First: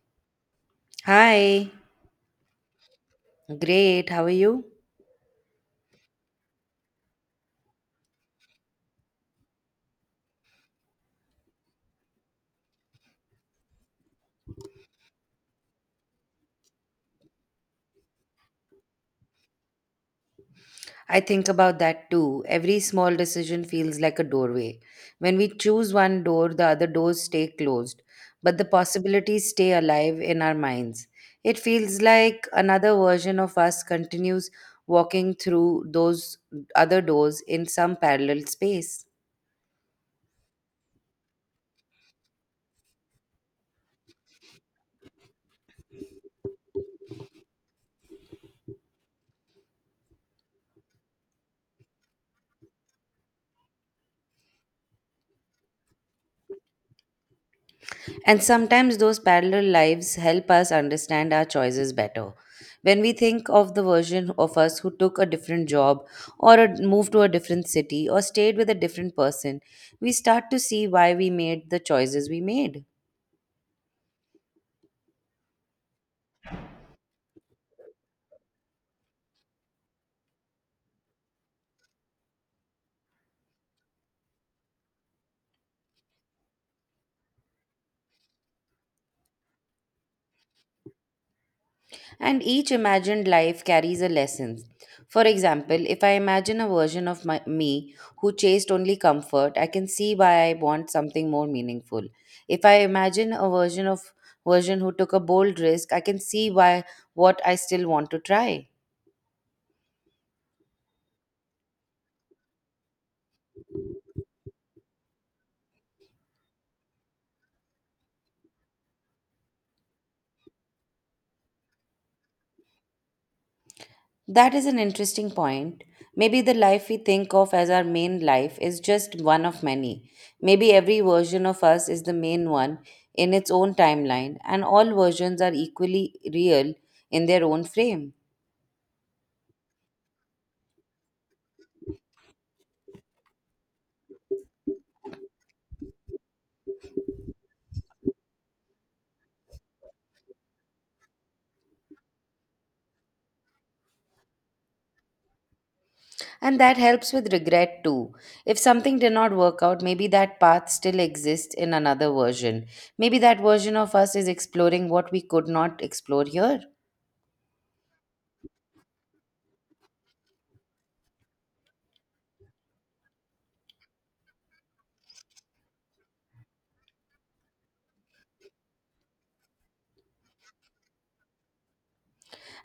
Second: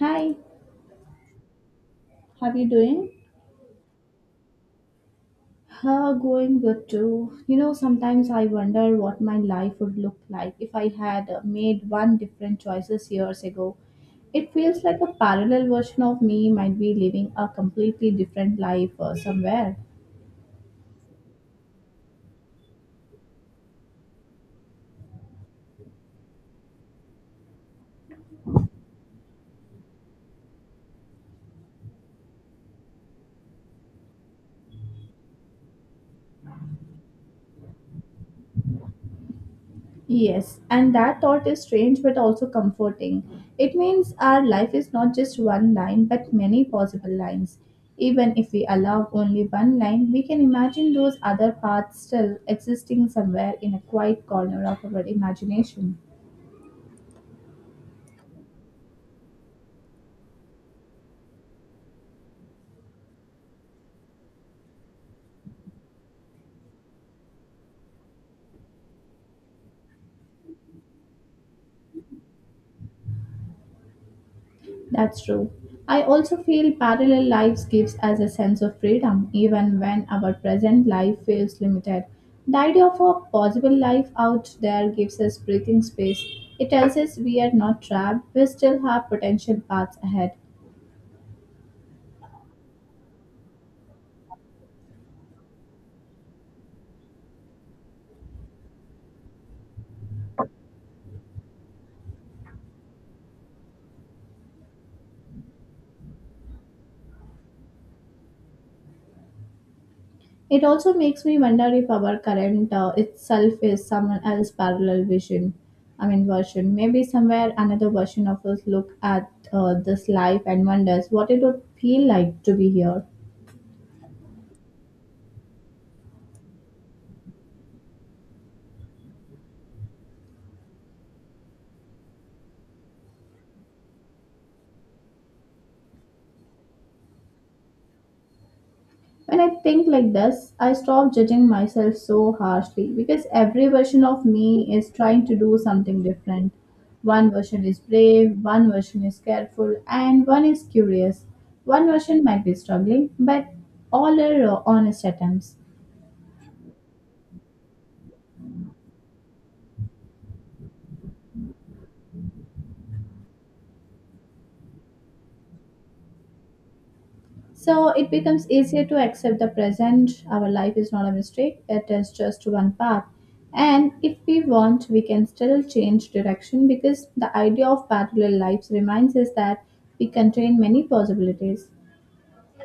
Hi, Hi, how you doing? great. How are you? Going good too. You know, sometimes I wonder what my life would look like if I had made one different choices years ago. It feels like a parallel version of me might be living a completely different life somewhere. I think about that too. Every small decision feels like a doorway. When we choose one door, the other doors stay closed, but the possibilities stay alive in our minds. It feels like another version of us continues walking through those other doors in some parallel space. Yes, and that thought is strange but also comforting. It means our life is not just one line but many possible lines. Even if we allow only one line, we can imagine those other paths still existing somewhere in a quiet corner of our imagination. And sometimes those parallel lives help us understand our choices better. When we think of the version of us who took a different job or moved to a different city or stayed with a different person, we start to see why we made the choices we made. That's true. I also feel parallel lives gives us a sense of freedom even when our present life feels limited. The idea of a possible life out there gives us breathing space. It tells us we are not trapped, we still have potential paths ahead. And each imagined life carries a lesson. For example, if I imagine a version of me who chased only comfort, I can see why I want something more meaningful. If I imagine a version who took a bold risk, I can see why what I still want to try. It also makes me wonder if our current itself is someone else's parallel vision. I mean, version. Maybe somewhere another version of us look at this life and wonders what it would feel like to be here. That is an interesting point. Maybe the life we think of as our main life is just one of many. Maybe every version of us is the main one in its own timeline, and all versions are equally real in their own frame. When I think like this, I stop judging myself so harshly because every version of me is trying to do something different. One version is brave, one version is careful, and one is curious. One version might be struggling, but all are honest attempts. And that helps with regret too. If something did not work out, maybe that path still exists in another version. Maybe that version of us is exploring what we could not explore here. So it becomes easier to accept the present. Our life is not a mistake, it is just one path. And if we want, we can still change direction because the idea of parallel lives reminds us that we contain many possibilities.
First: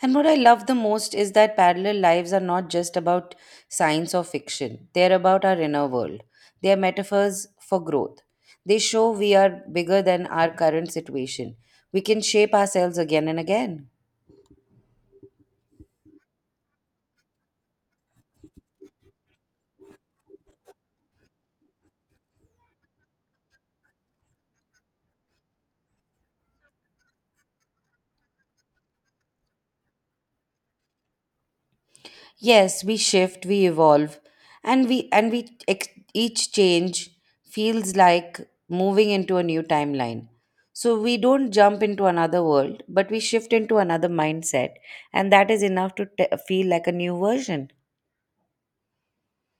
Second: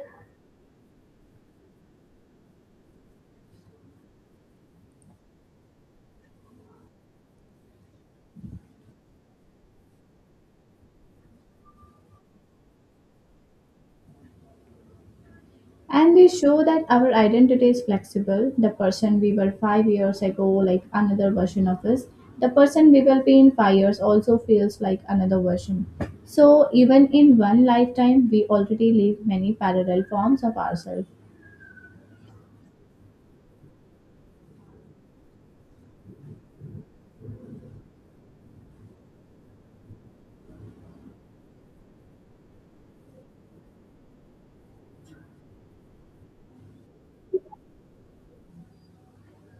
And what I love the most is that parallel lives are not just about science or fiction, they're about our inner world. They are metaphors for growth. They show we are bigger than our current situation. We can shape ourselves again and again. And they show that our identity is flexible. The person we were 5 years ago, like another version of us, the person we will be in 5 years also feels like another version. So, even in one lifetime, we already live many parallel forms of ourselves. Yes, we shift, we evolve, and we each change feels like moving into a new timeline. So we don't jump into another world, but we shift into another mindset, and that is enough to feel like a new version.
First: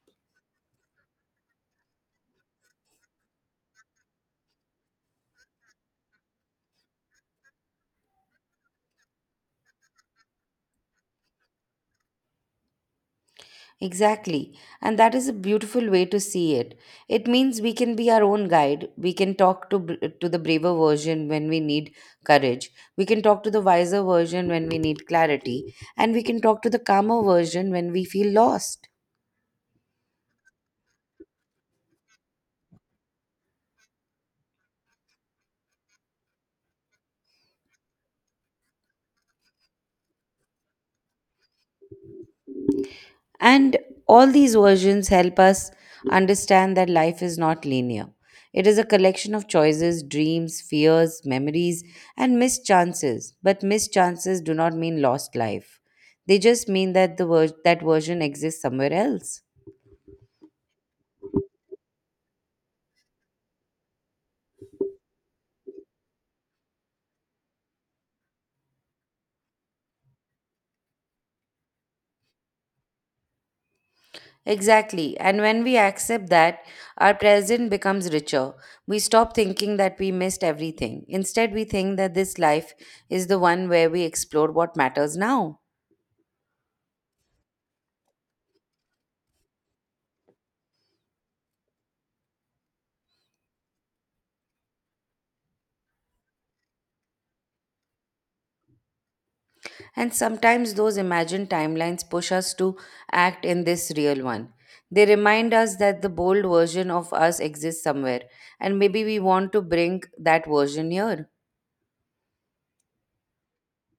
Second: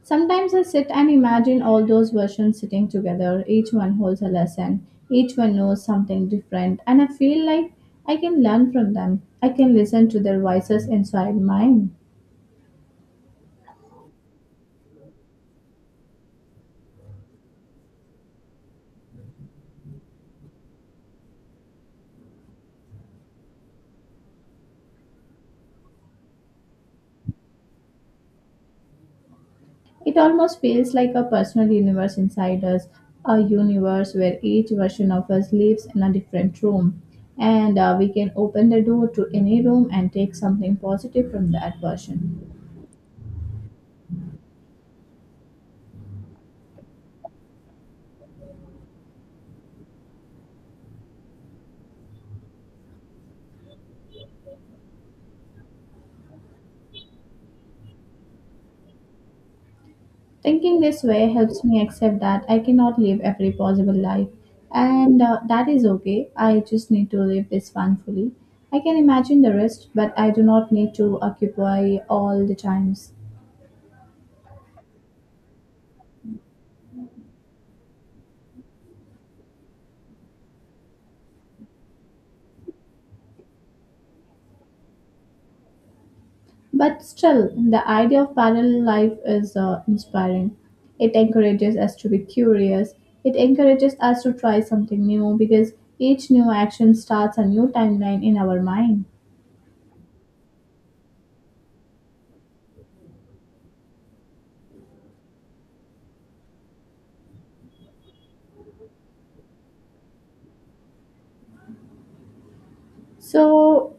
Sometimes I sit and imagine all those versions sitting together. Each one holds a lesson, each one knows something different, and I feel like I can learn from them. I can listen to their voices inside mine. Exactly. And that is a beautiful way to see it. It means we can be our own guide. We can talk to to the braver version when we need courage. We can talk to the wiser version when we need clarity, and we can talk to the calmer version when we feel lost. It almost feels like a personal universe inside us, a universe where each version of us lives in a different room. And we can open the door to any room and take something positive from that version. And all these versions help us understand that life is not linear. It is a collection of choices, dreams, fears, memories, and missed chances. But missed chances do not mean lost life. They just mean that that version exists somewhere else. Thinking this way helps me accept that I cannot live every possible life, and that is okay. I just need to live this one fully. I can imagine the rest, but I do not need to occupy all the times. Exactly. And when we accept that, our present becomes richer. We stop thinking that we missed everything. Instead, we think that this life is the one where we explore what matters now. But still, the idea of parallel life is inspiring. It encourages us to be curious. It encourages us to try something new because each new action starts a new timeline in our mind. And sometimes those imagined timelines push us to act in this real one. They remind us that the bold version of us exists somewhere, and maybe we want to bring that version here. So,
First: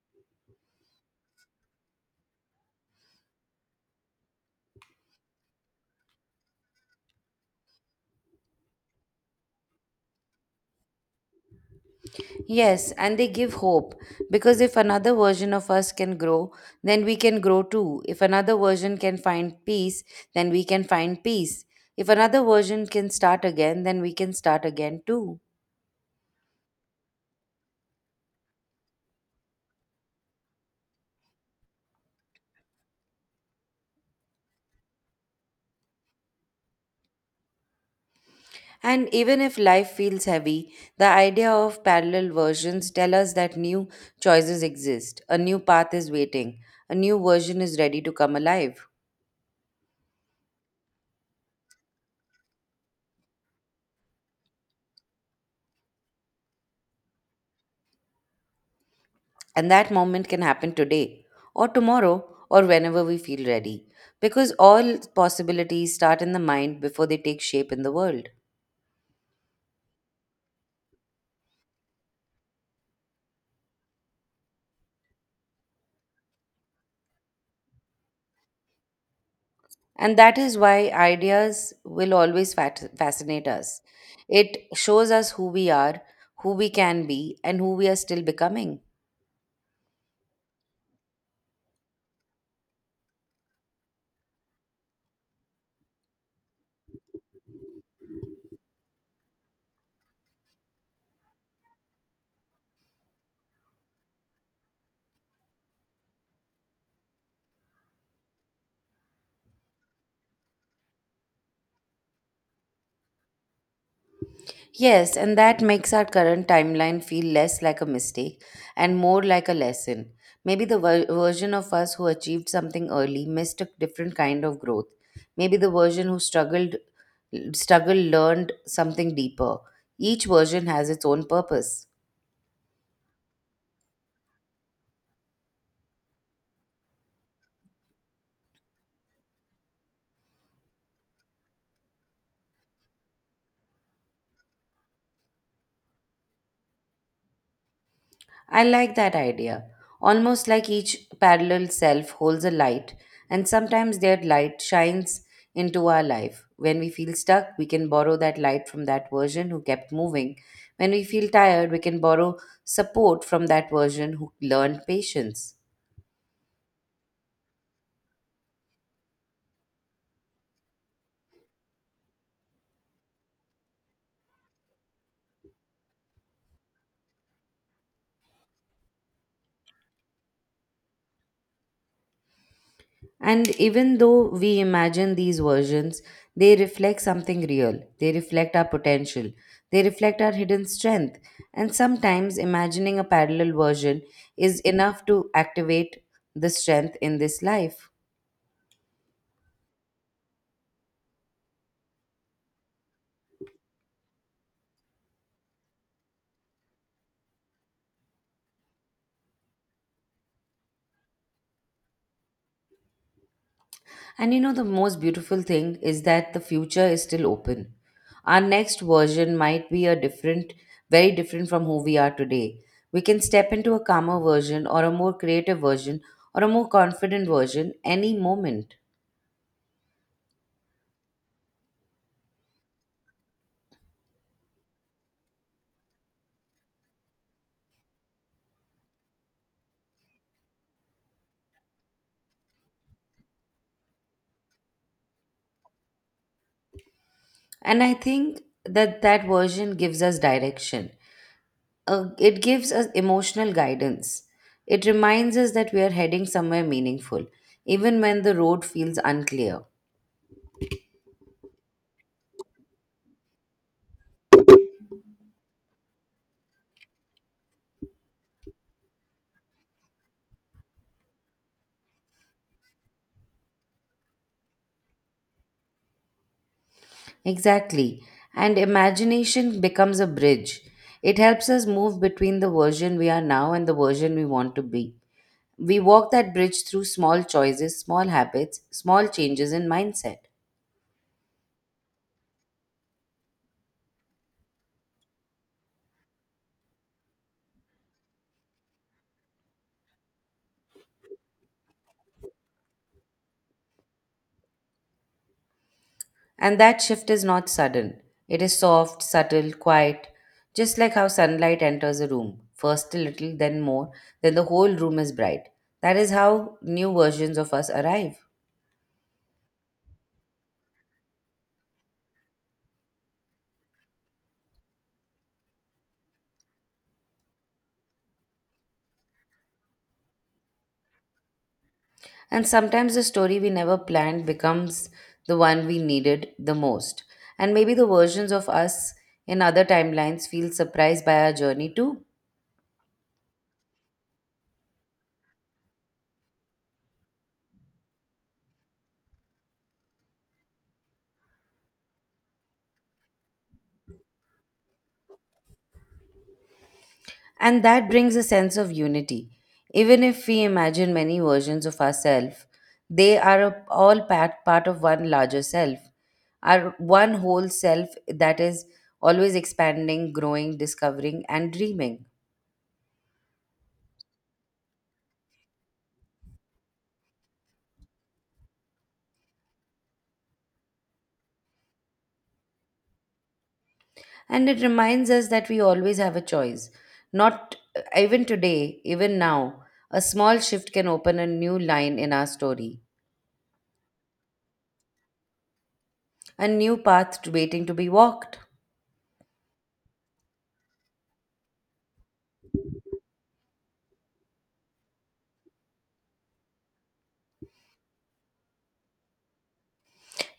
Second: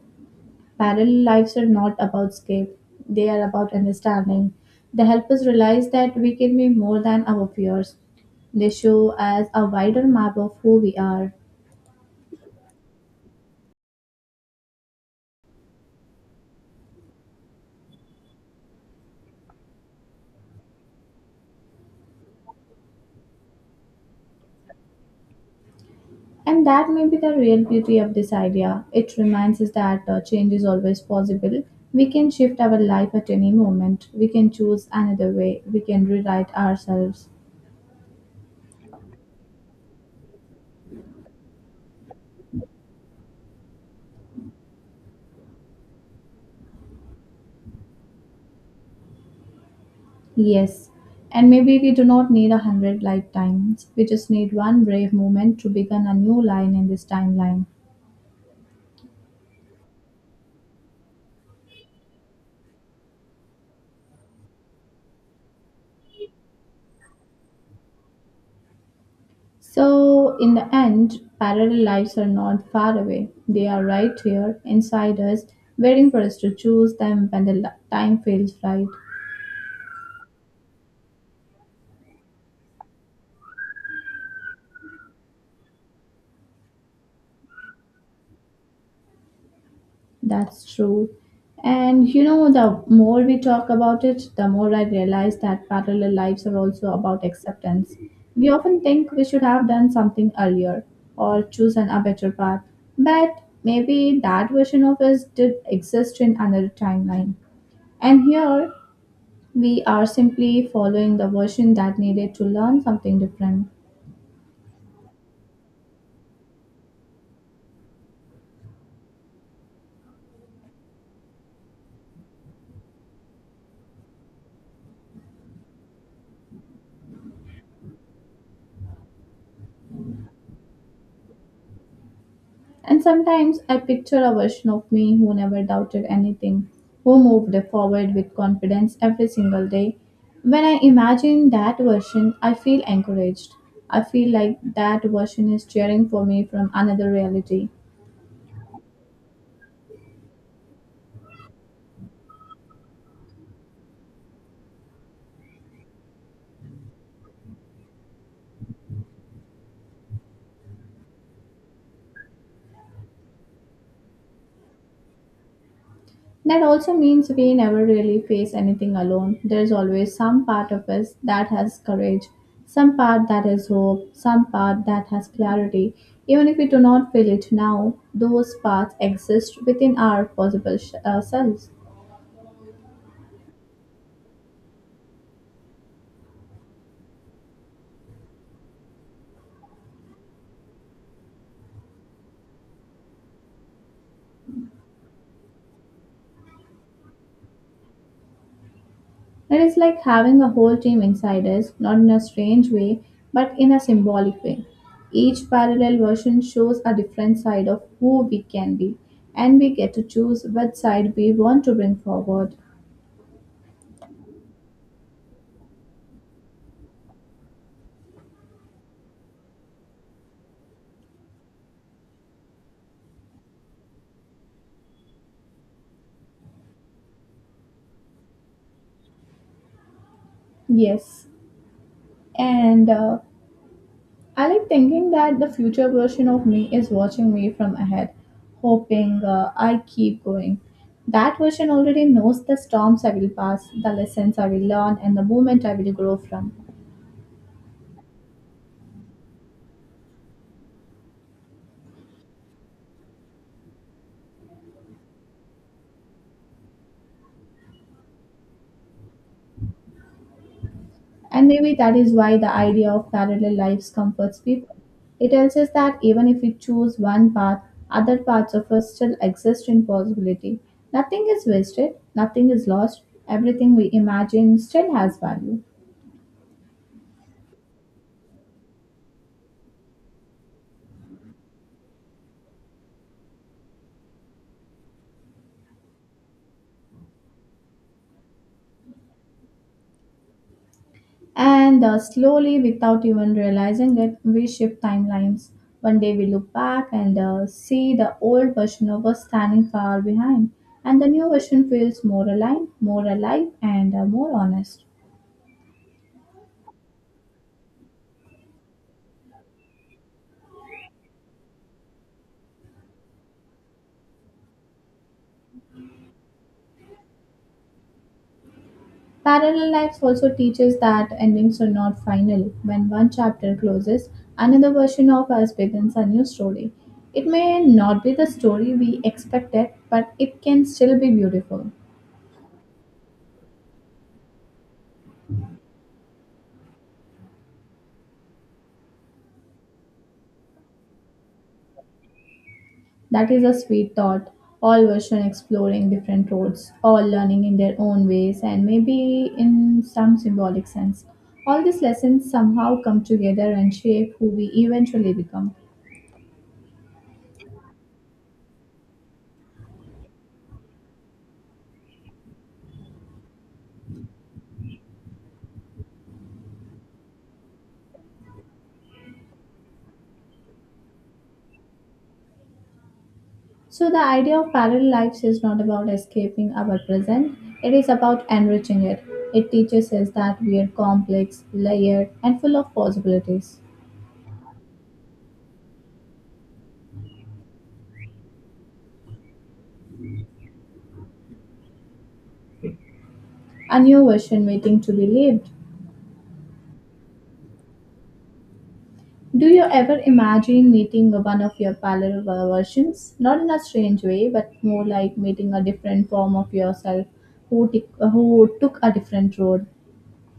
parallel lives are not about escape, they are about understanding. They help us realize that we can be more than our fears. They show us a wider map of who we are. Yes, and they give hope because if another version of us can grow, then we can grow too. If another version can find peace, then we can find peace. If another version can start again, then we can start again too. And that may be the real beauty of this idea. It reminds us that change is always possible. We can shift our life at any moment. We can choose another way. We can rewrite ourselves. And even if life feels heavy, the idea of parallel versions tell us that new choices exist, a new path is waiting, a new version is ready to come alive. Yes. And maybe we do not need a hundred lifetimes. We just need one brave moment to begin a new line in this timeline. And that moment can happen today, or tomorrow, or whenever we feel ready. Because all possibilities start in the mind before they take shape in the world. So, in the end, parallel lives are not far away. They are right here, inside us, waiting for us to choose them when the time feels right. And that is why ideas will always fascinate us. It shows us who we are, who we can be, and who we are still becoming. That's true. And you know, the more we talk about it, the more I realize that parallel lives are also about acceptance. We often think we should have done something earlier or chosen a better path, but maybe that version of us did exist in another timeline. And here, we are simply following the version that needed to learn something different. Yes, and that makes our current timeline feel less like a mistake and more like a lesson. Maybe the version of us who achieved something early missed a different kind of growth. Maybe the version who struggled learned something deeper. Each version has its own purpose. And sometimes I picture a version of me who never doubted anything, who moved forward with confidence every single day. When I imagine that version, I feel encouraged. I feel like that version is cheering for me from another reality. I like that idea. Almost like each parallel self holds a light, and sometimes their light shines into our life. When we feel stuck, we can borrow that light from that version who kept moving. When we feel tired, we can borrow support from that version who learned patience. That also means we never really face anything alone. There's always some part of us that has courage, some part that has hope, some part that has clarity. Even if we do not feel it now, those parts exist within our possible selves. And even though we imagine these versions, they reflect something real. They reflect our potential. They reflect our hidden strength. And sometimes imagining a parallel version is enough to activate the strength in this life. It is like having a whole team inside us, not in a strange way, but in a symbolic way. Each parallel version shows a different side of who we can be, and we get to choose which side we want to bring forward. And you know, the most beautiful thing is that the future is still open. Our next version might be very different from who we are today. We can step into a calmer version or a more creative version or a more confident version any moment. Yes, and I like thinking that the future version of me is watching me from ahead, hoping I keep going. That version already knows the storms I will pass, the lessons I will learn, and the moment I will grow from. And I think that version gives us direction. It gives us emotional guidance. It reminds us that we are heading somewhere meaningful, even when the road feels unclear. And maybe that is why the idea of parallel lives comforts people. It tells us that even if we choose one path, other parts of us still exist in possibility. Nothing is wasted, nothing is lost, everything we imagine still has value. Exactly. And imagination becomes a bridge. It helps us move between the version we are now and the version we want to be. We walk that bridge through small choices, small habits, small changes in mindset. And slowly, without even realizing it, we shift timelines. One day we look back and see the old version of us standing far behind, and the new version feels more aligned, more alive, and more honest. And that shift is not sudden. It is soft, subtle, quiet, just like how sunlight enters a room, first a little, then more, then the whole room is bright. That is how new versions of us arrive. Parallel lives also teaches that endings are not final. When one chapter closes, another version of us begins a new story. It may not be the story we expected, but it can still be beautiful. And sometimes the story we never planned becomes the one we needed the most. And maybe the versions of us in other timelines feel surprised by our journey too. That is a sweet thought. All version exploring different roads, all learning in their own ways, and maybe in some symbolic sense. All these lessons somehow come together and shape who we eventually become. And that brings a sense of unity. Even if we imagine many versions of ourselves, they are part of one larger self, our one whole self that is always expanding, growing, discovering, and dreaming. So, the idea of parallel lives is not about escaping our present, it is about enriching it. It teaches us that we are complex, layered, and full of possibilities. And it reminds us that we always have a choice. Not even today, even now, a small shift can open a new line in our story, A new version waiting to be lived. a new path to waiting to be walked. Do you ever imagine meeting one of your parallel versions? Not in a strange way, but more like meeting a different form of yourself who, who took a different road.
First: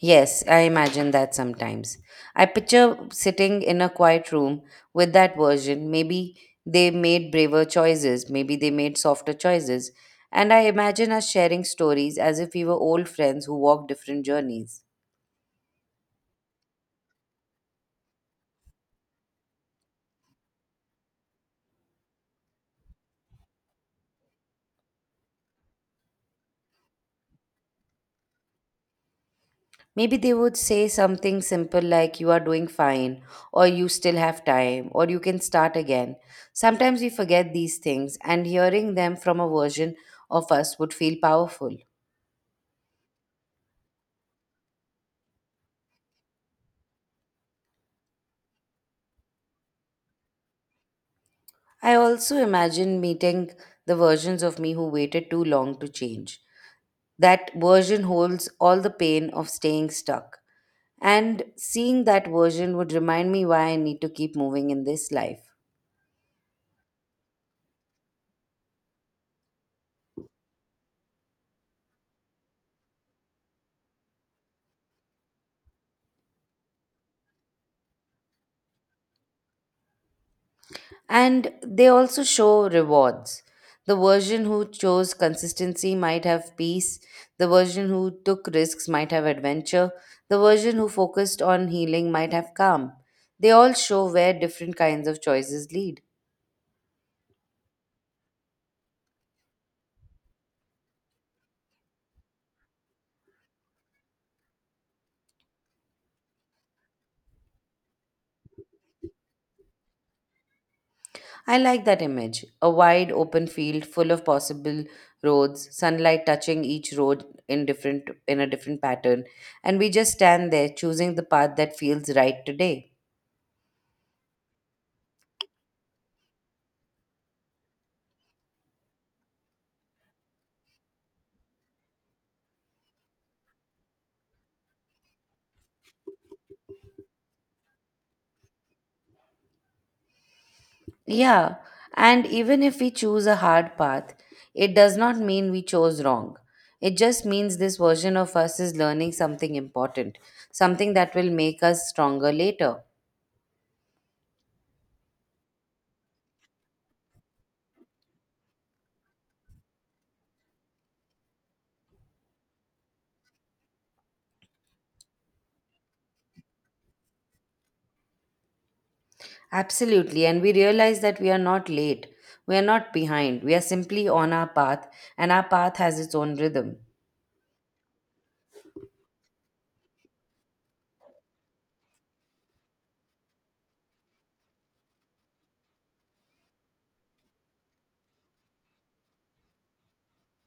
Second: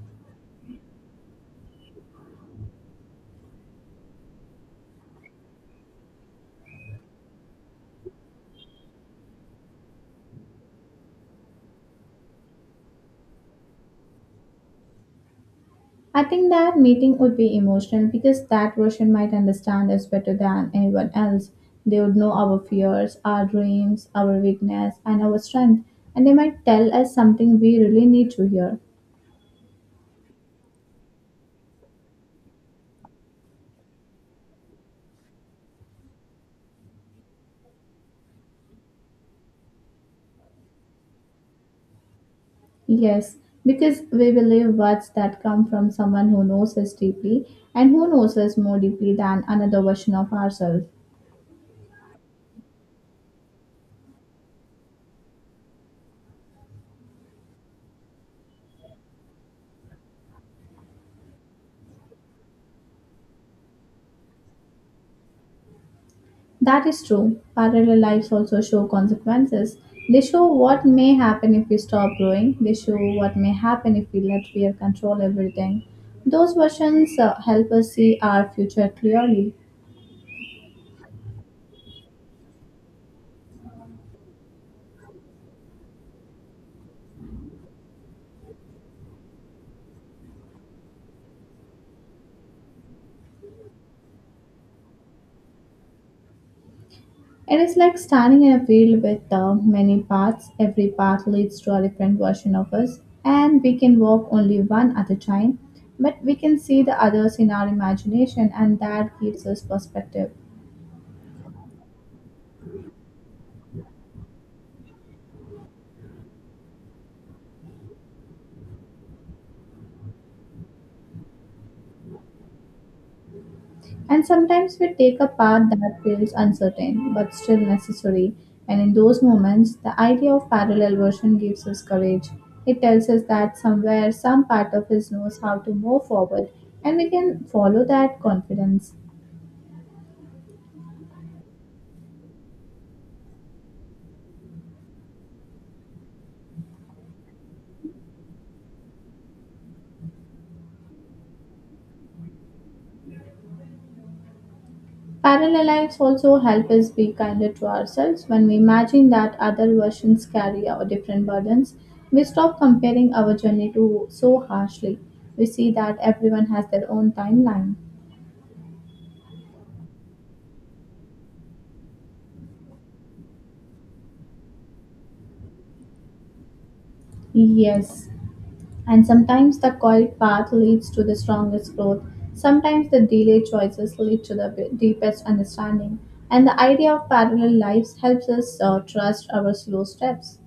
Yes, I imagine that sometimes. I picture sitting in a quiet room with that version. Maybe they made braver choices, maybe they made softer choices. And I imagine us sharing stories as if we were old friends who walked different journeys. I think that meeting would be emotional because that version might understand us better than anyone else. They would know our fears, our dreams, our weakness, and our strength, and they might tell us something we really need to hear. Maybe they would say something simple like, "You are doing fine," or "You still have time," or "You can start again." Sometimes we forget these things, and hearing them from a version of us would feel powerful. Yes, because we believe words that come from someone who knows us deeply and who knows us more deeply than another version of ourselves. I also imagine meeting the versions of me who waited too long to change. That version holds all the pain of staying stuck. And seeing that version would remind me why I need to keep moving in this life. That is true. Parallel lives also show consequences. They show what may happen if we stop growing, they show what may happen if we let fear control everything. Those versions help us see our future clearly. And they also show rewards. The version who chose consistency might have peace. The version who took risks might have adventure. The version who focused on healing might have calm. They all show where different kinds of choices lead. It is like standing in a field with many paths. Every path leads to a different version of us, and we can walk only one at a time, but we can see the others in our imagination, and that gives us perspective. I like that image. A wide open field full of possible roads, sunlight touching each road in a different pattern, and we just stand there choosing the path that feels right today. And sometimes we take a path that feels uncertain but still necessary, and in those moments, the idea of parallel version gives us courage. It tells us that somewhere some part of us knows how to move forward, and we can follow that confidence. Yeah, and even if we choose a hard path, it does not mean we chose wrong. It just means this version of us is learning something important, something that will make us stronger later. Parallel lives also help us be kinder to ourselves. When we imagine that other versions carry our different burdens, we stop comparing our journey to so harshly. We see that everyone has their own timeline. Absolutely, and we realize that we are not late. We are not behind. We are simply on our path, and our path has its own rhythm. Yes, and sometimes the quiet path leads to the strongest growth. Sometimes the delayed choices lead to the deepest understanding. And the idea of parallel lives helps us trust our slow steps.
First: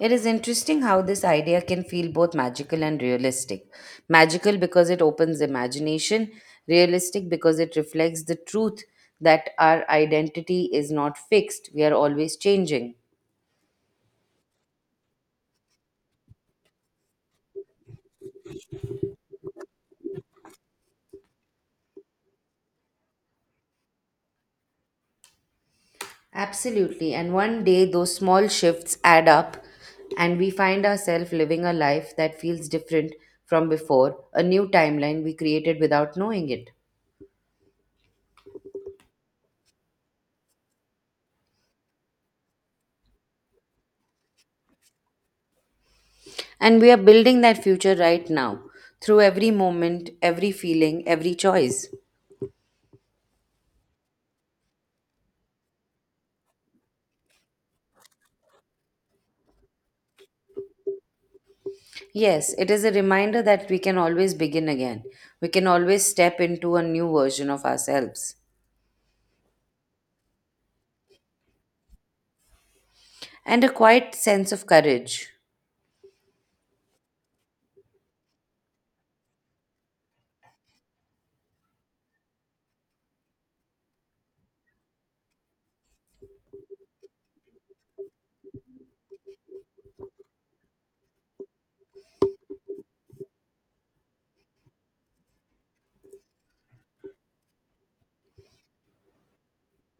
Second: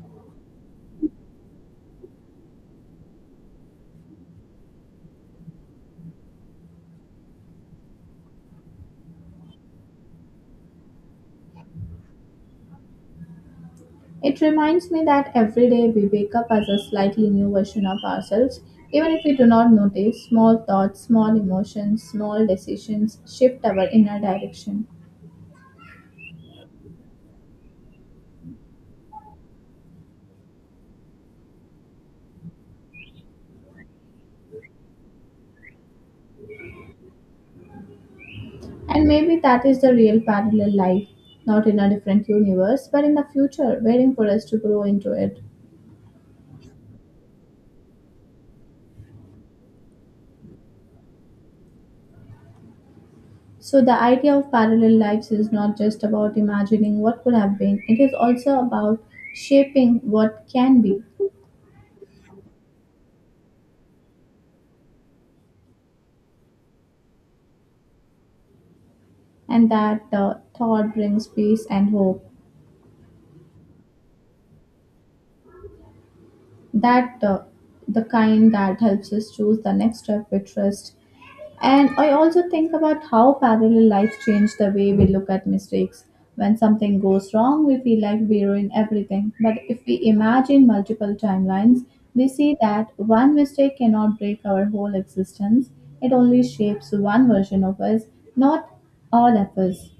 It is interesting how this idea can feel both magical and realistic. Magical because it opens imagination, realistic because it reflects the truth that our identity is not fixed, we are always changing. It reminds me that every day we wake up as a slightly new version of ourselves, even if we do not notice. Small thoughts, small emotions, small decisions shift our inner direction. Absolutely. And one day those small shifts add up, and we find ourselves living a life that feels different from before, a new timeline we created without knowing it. And maybe that is the real parallel life, not in a different universe, but in the future, waiting for us to grow into it. And we are building that future right now through every moment, every feeling, every choice. So, the idea of parallel lives is not just about imagining what could have been, it is also about shaping what can be, Yes, it is a reminder that we can always begin again. We can always step into a new version of ourselves. and that thought brings peace and hope. And a quiet sense of courage. That the kind that helps us choose the next step with trust. And I also think about how parallel lives change the way we look at mistakes. When something goes wrong, we feel like we ruin everything. But if we imagine multiple timelines, we see that one mistake cannot break our whole existence. It only shapes one version of us, not all of us.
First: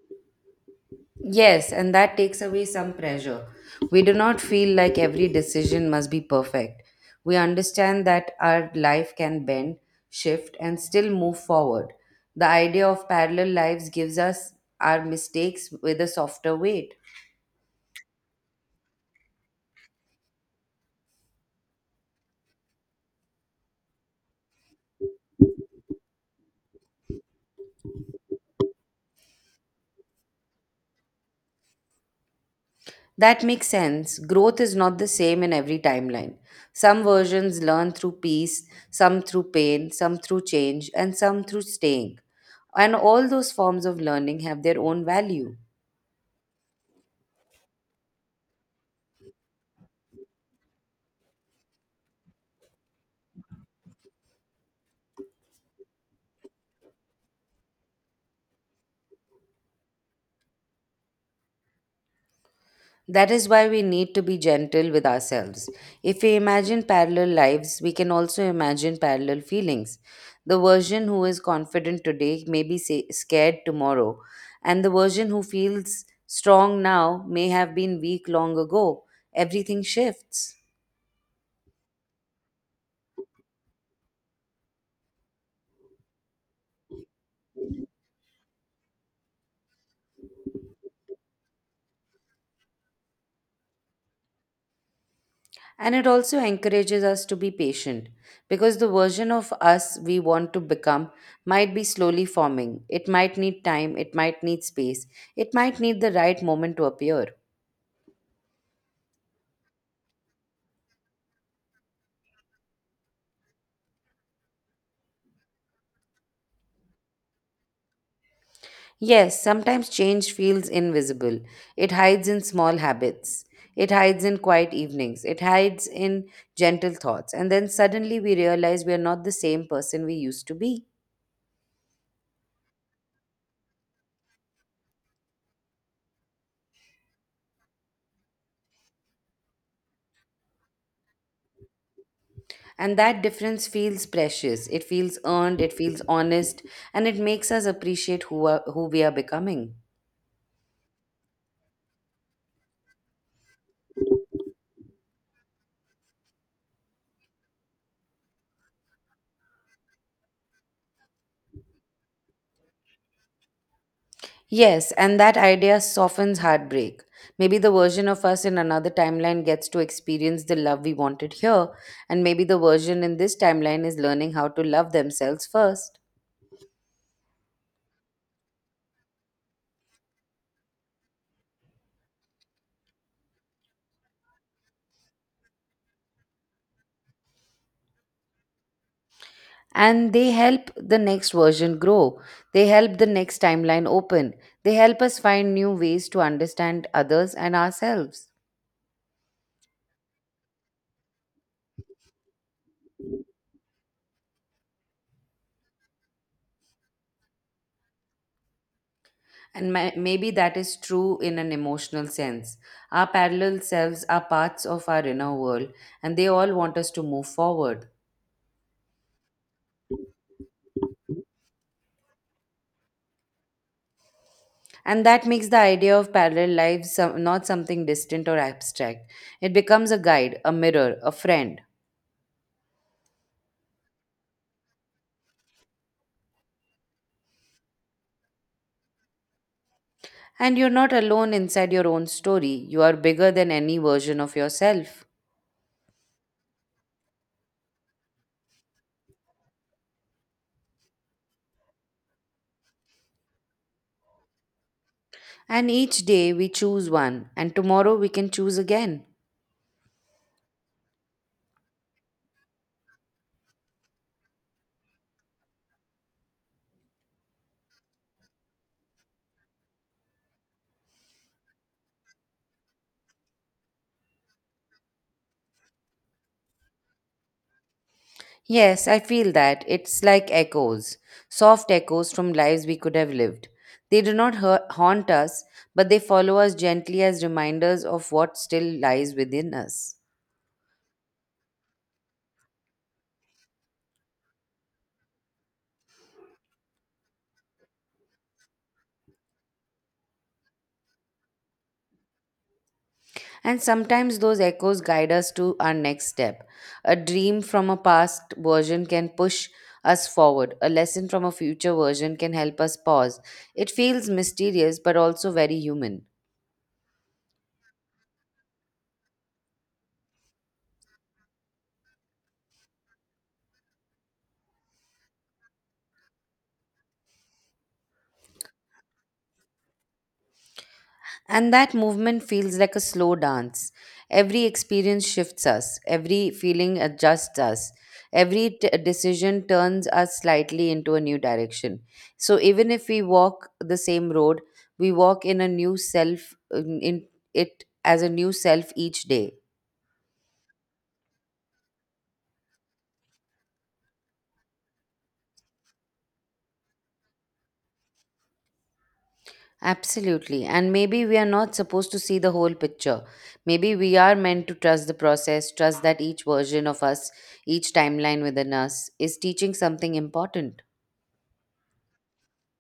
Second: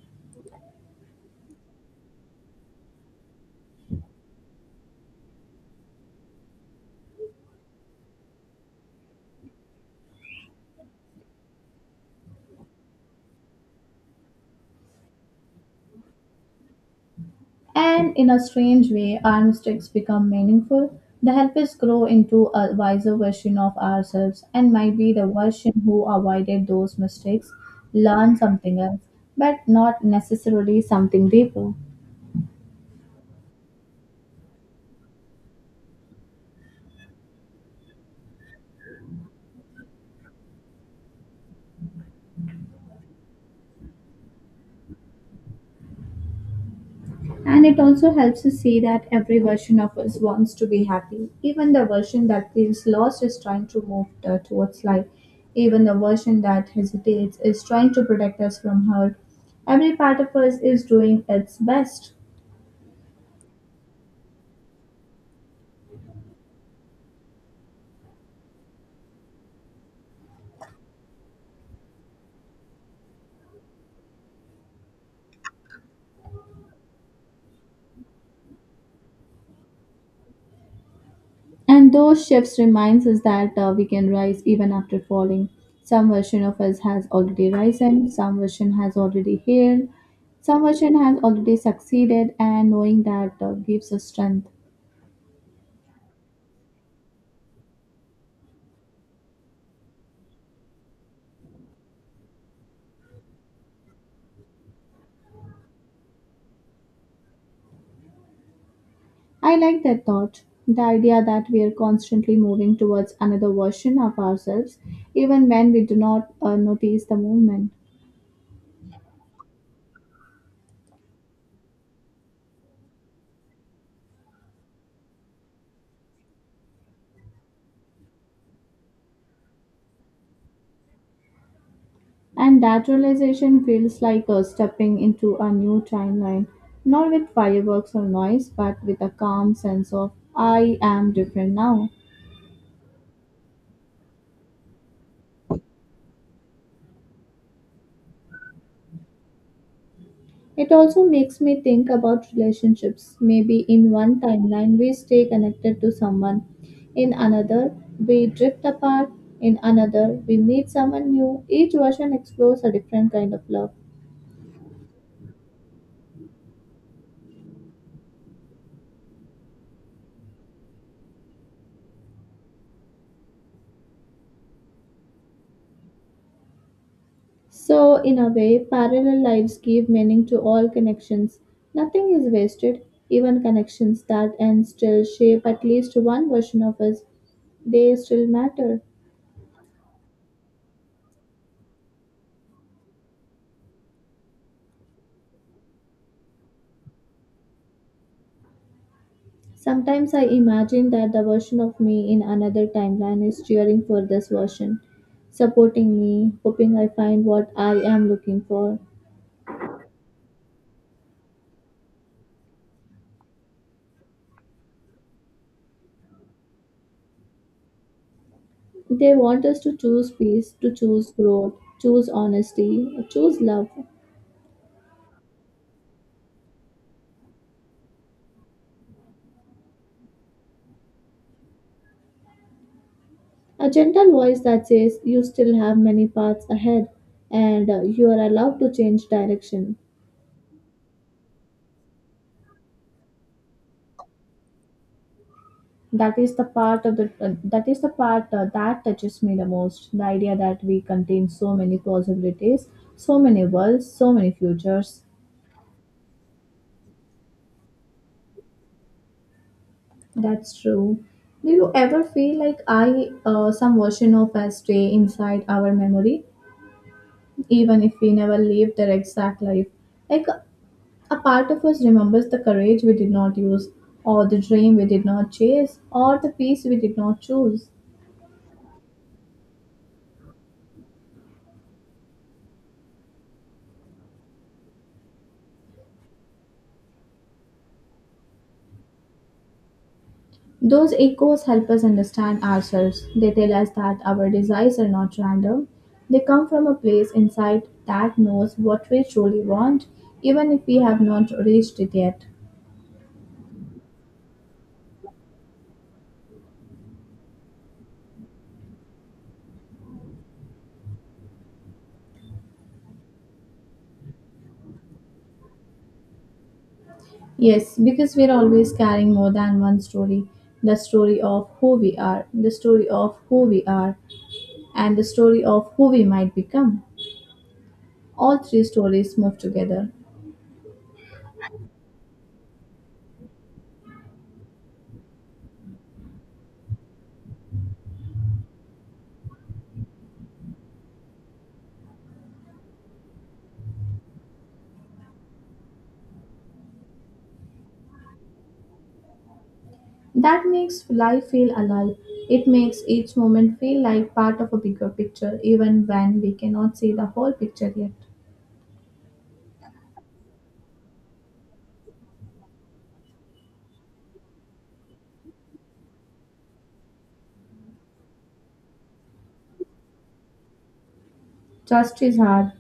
Yes, and that takes away some pressure. We do not feel like every decision must be perfect. We understand that our life can bend, shift, and still move forward. The idea of parallel lives gives us our mistakes with a softer weight. And in a strange way, our mistakes become meaningful. They help us grow into a wiser version of ourselves, and maybe the version who avoided those mistakes learn something else, but not necessarily something deeper. That makes sense. Growth is not the same in every timeline. Some versions learn through peace, some through pain, some through change, and some through staying. And all those forms of learning have their own value. And it also helps us see that every version of us wants to be happy. Even the version that feels lost is trying to move towards life. Even the version that hesitates is trying to protect us from hurt. Every part of us is doing its best. That is why we need to be gentle with ourselves. If we imagine parallel lives, we can also imagine parallel feelings. The version who is confident today may be scared tomorrow, and the version who feels strong now may have been weak long ago. Everything shifts. And those shifts reminds us that we can rise even after falling. Some version of us has already risen, some version has already healed, some version has already succeeded, and knowing that gives us strength. And it also encourages us to be patient because the version of us we want to become might be slowly forming. It might need time, it might need space, it might need the right moment to appear. I like that thought. The idea that we are constantly moving towards another version of ourselves, even when we do not notice the movement. Yes, sometimes change feels invisible. It hides in small habits. It hides in quiet evenings. It hides in gentle thoughts. And then suddenly we realize we are not the same person we used to be. And that realization feels like a stepping into a new timeline, not with fireworks or noise, but with a calm sense of I am different now. And that difference feels precious. It feels earned. It feels honest. And it makes us appreciate who we are becoming. It also makes me think about relationships. Maybe in one timeline we stay connected to someone, in another we drift apart, in another we meet someone new. Each version explores a different kind of love. Yes, and that idea softens heartbreak. Maybe the version of us in another timeline gets to experience the love we wanted here, and maybe the version in this timeline is learning how to love themselves first. So, in a way, parallel lives give meaning to all connections. Nothing is wasted, even connections that end still shape at least one version of us. They still matter. And they help the next version grow, they help the next timeline open, they help us find new ways to understand others and ourselves. Sometimes I imagine that the version of me in another timeline is cheering for this version, supporting me, hoping I find what I am looking for. And maybe that is true in an emotional sense. Our parallel selves are parts of our inner world, and they all want us to move forward. They want us to choose peace, to choose growth, choose honesty, choose love. And that makes the idea of parallel lives not something distant or abstract. It becomes a guide, a mirror, a friend. A gentle voice that says, You still have many paths ahead and you are allowed to change direction. And you're not alone inside your own story. You are bigger than any version of yourself. That is the part that touches me the most. The idea that we contain so many possibilities, so many worlds, so many futures. And each day we choose one, and tomorrow we can choose again. That's true. Do you ever feel like some version of us, stay inside our memory, even if we never lived their exact life? Like a part of us remembers the courage we did not use, or the dream we did not chase, or the peace we did not choose. Yes, I feel that. It's like echoes, soft echoes from lives we could have lived. They do not haunt us, but they follow us gently as reminders of what still lies within us. Those echoes help us understand ourselves. They tell us that our desires are not random. They come from a place inside that knows what we truly want, even if we have not reached it yet. And sometimes those echoes guide us to our next step. A dream from a past version can push us forward, a lesson from a future version can help us pause. It feels mysterious but also very human. Yes, because we're always carrying more than one story, the story of who we are, and the story of who we might become. All three stories move together. And that movement feels like a slow dance. Every experience shifts us, every feeling adjusts us, decision turns us slightly into a new direction. So even if we walk the same road, we walk in a new self, in it as a new self each day. That makes life feel alive. It makes each moment feel like part of a bigger picture, even when we cannot see the whole picture yet. Absolutely. And maybe we are not supposed to see the whole picture. Maybe we are meant to trust the process, trust that each version of us, each timeline within us, is teaching something important. Trust is hard,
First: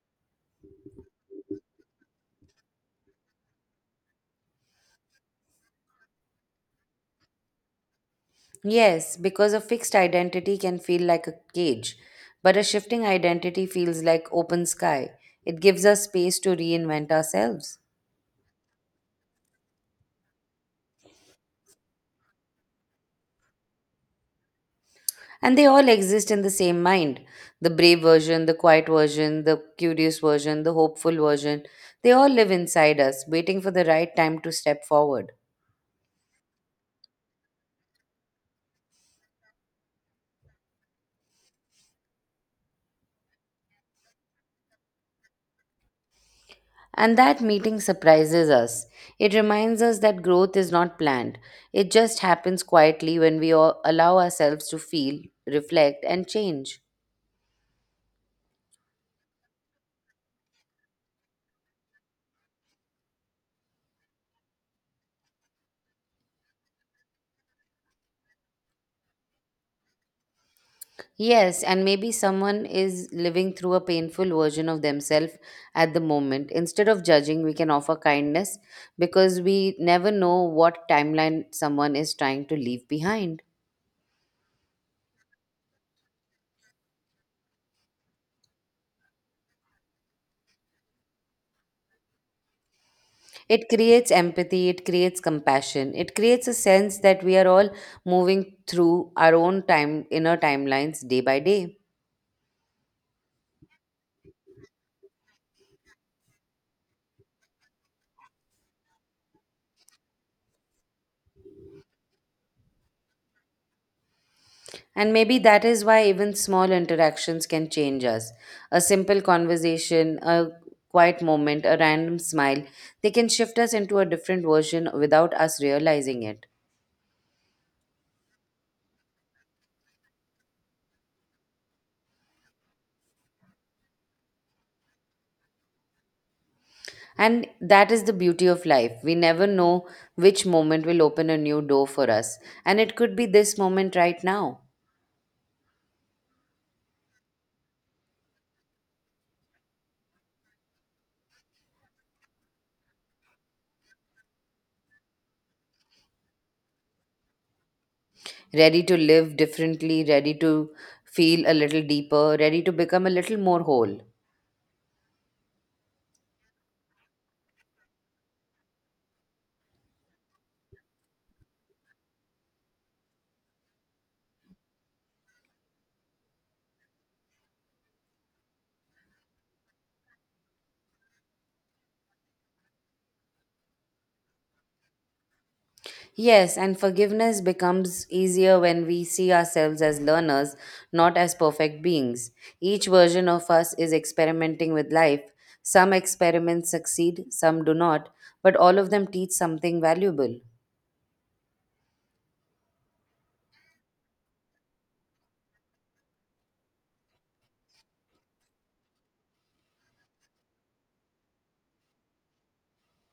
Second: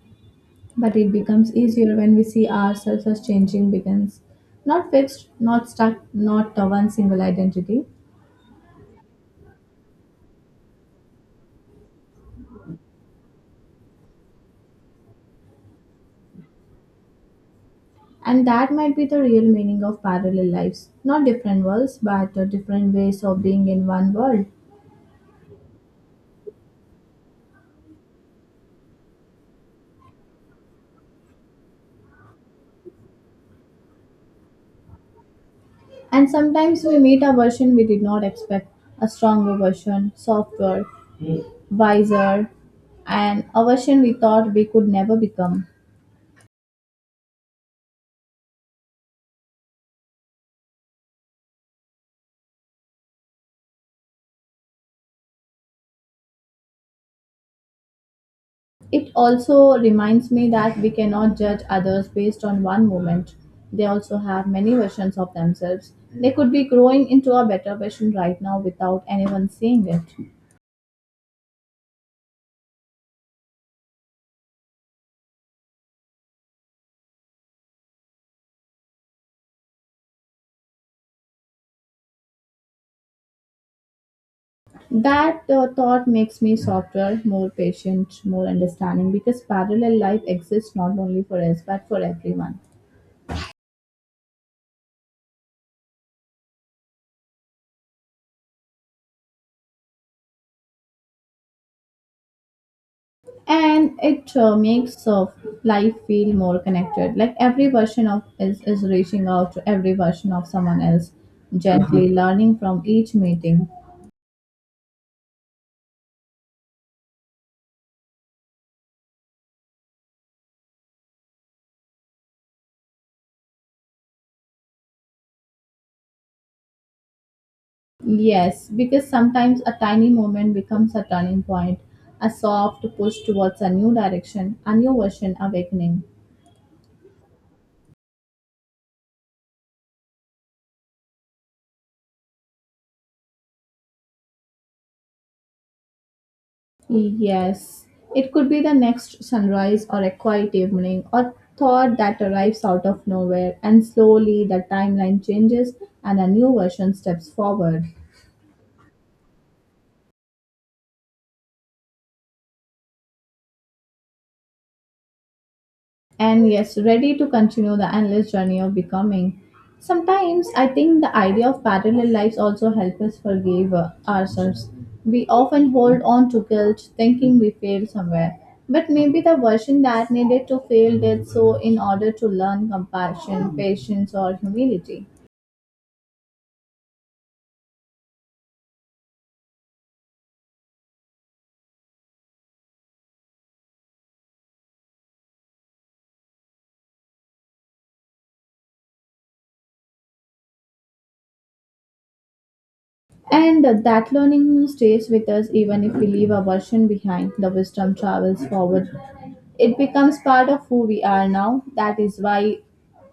but it becomes easier when we see ourselves as changing begins. Not fixed, not stuck, not the one single identity. Yes, because a fixed identity can feel like a cage, but a shifting identity feels like open sky. It gives us space to reinvent ourselves. And that might be the real meaning of parallel lives. Not different worlds, but different ways of being in one world. And they all exist in the same mind, the brave version, the quiet version, the curious version, the hopeful version. They all live inside us, waiting for the right time to step forward. And sometimes we meet a version we did not expect, a stronger version, softer, wiser, and a version we thought we could never become. And that meeting surprises us. It reminds us that growth is not planned, it just happens quietly when we all allow ourselves to feel, reflect, and change. It also reminds me that we cannot judge others based on one moment. They also have many versions of themselves. They could be growing into a better version right now without anyone seeing it. Yes, and maybe someone is living through a painful version of themselves at the moment. Instead of judging, we can offer kindness because we never know what timeline someone is trying to leave behind. That thought makes me softer, more patient, more understanding because parallel life exists not only for us but for everyone. It creates empathy, it creates compassion, it creates a sense that we are all moving through our own time inner timelines day by day. And it makes of life feel more connected, like every version of is reaching out to every version of someone else. Mhm. Gently learning from each meeting. And maybe that is why even small interactions can change us. A simple conversation, a quiet moment, a random smile, they can shift us into a different version without us realizing it. Yes, because sometimes a tiny moment becomes a turning point, a soft push towards a new direction, a new version awakening. And that is the beauty of life. We never know which moment will open a new door for us. And it could be this moment right now. Yes, it could be the next sunrise or a quiet evening or thought that arrives out of nowhere, and slowly the timeline changes and a new version steps forward. Ready to live differently, ready to feel a little deeper, ready to become a little more whole. And yes, ready to continue the endless journey of becoming. Sometimes I think the idea of parallel lives also helps us forgive ourselves. We often hold on to guilt, thinking we failed somewhere. But maybe the version that needed to fail did so in order to learn compassion, patience, or humility. Yes, and forgiveness becomes easier when we see ourselves as learners, not as perfect beings. Each version of us is experimenting with life. Some experiments succeed, some do not, but all of them teach something valuable. And that learning stays with us even if we leave a version behind. The wisdom travels forward. It becomes part of who we are now. That is why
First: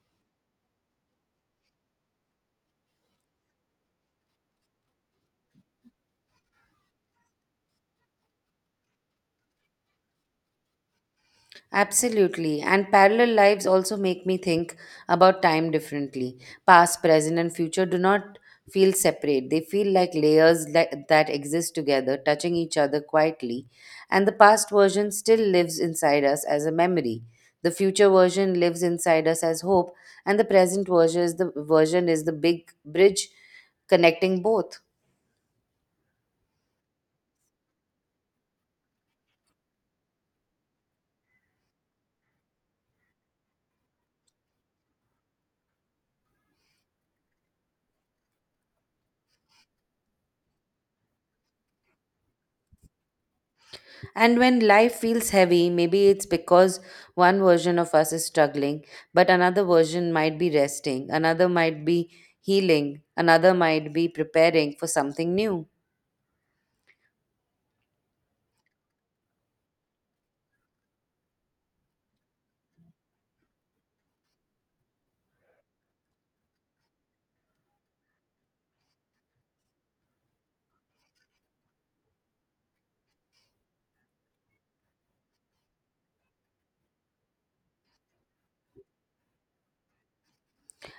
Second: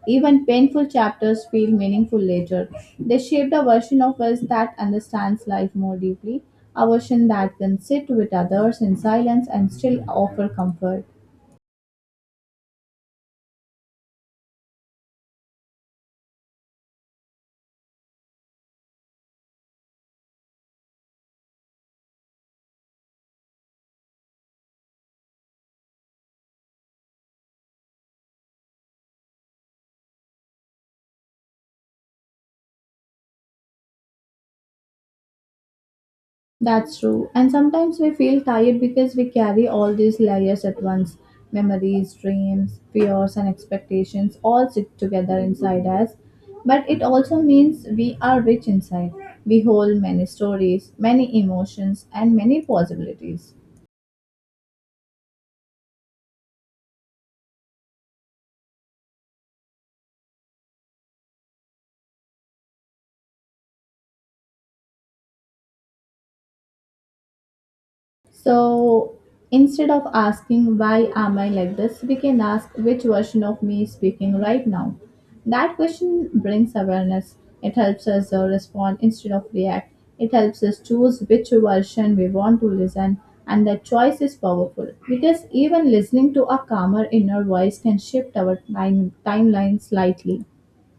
even painful chapters feel meaningful later. They shape the version of us that understands life more deeply, a version that can sit with others in silence and still offer comfort. Absolutely. And parallel lives also make me think about time differently. Past, present, and future do not feel separate. They feel like layers that exist together, touching each other quietly. And the past version still lives inside us as a memory. The future version lives inside us as hope, and the present version is the big bridge connecting both. That's true. And sometimes we feel tired because we carry all these layers at once, memories, dreams, fears, and expectations all sit together inside us. But it also means we are rich inside. We hold many stories, many emotions, and many possibilities. And when life feels heavy, maybe it's because one version of us is struggling, but another version might be resting, another might be healing, another might be preparing for something new. So instead of asking, why am I like this, we can ask, which version of me is speaking right now? That question brings awareness. It helps us respond instead of react. It helps us choose which version we want to listen, and that choice is powerful because even listening to a calmer inner voice can shift our timeline slightly.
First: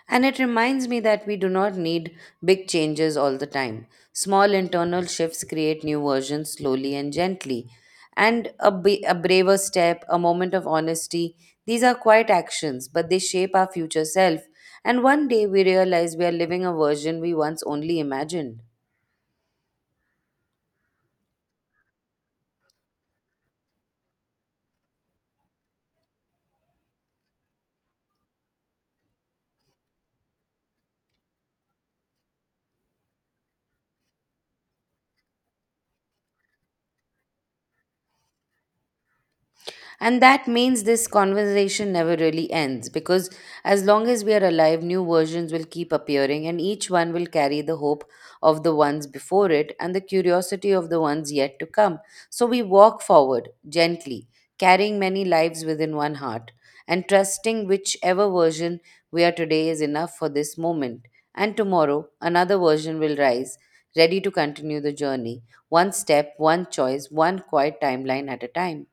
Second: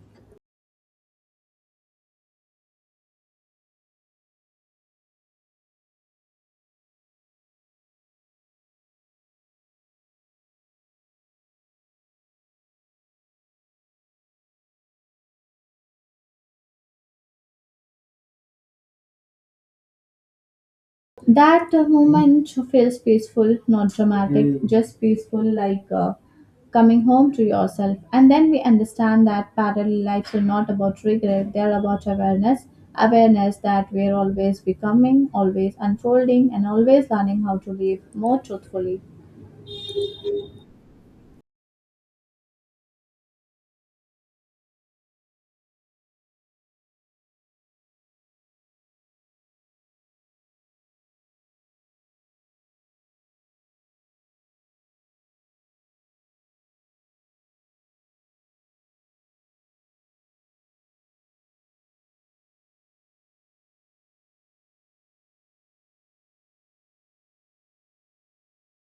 And it reminds me that we do not need big changes all the time. Small internal shifts create new versions slowly and gently. And a braver step, a moment of honesty, these are quiet actions, but they shape our future self. And one day we realize we are living a version we once only imagined. That moment feels peaceful, not dramatic. Mm. Just peaceful, like coming home to yourself. And then we understand that parallel lives are not about regret, they're about awareness. Awareness that we're always becoming, always unfolding, and always learning how to live more truthfully. And that means this conversation never really ends because as long as we are alive, new versions will keep appearing and each one will carry the hope of the ones before it and the curiosity of the ones yet to come. So we walk forward gently, carrying many lives within one heart and trusting whichever version we are today is enough for this moment. And tomorrow, another version will rise, ready to continue the journey, one step, one choice, one quiet timeline at a time.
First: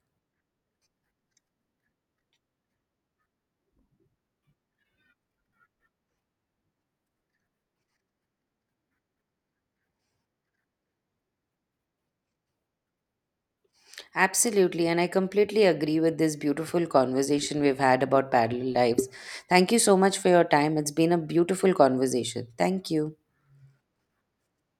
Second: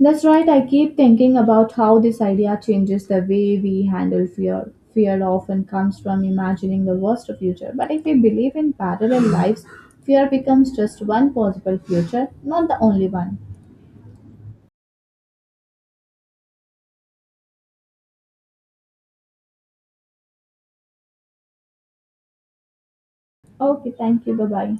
That's right. I keep thinking about how this idea changes the way we handle fear. Fear often comes from imagining the worst future, but if we believe in parallel lives, fear becomes just one possible future, not the only one. Absolutely, and I completely agree with this beautiful conversation we've had about parallel lives. Thank you so much for your time. It's been a beautiful conversation. Thank you. Okay, thank you. Bye bye.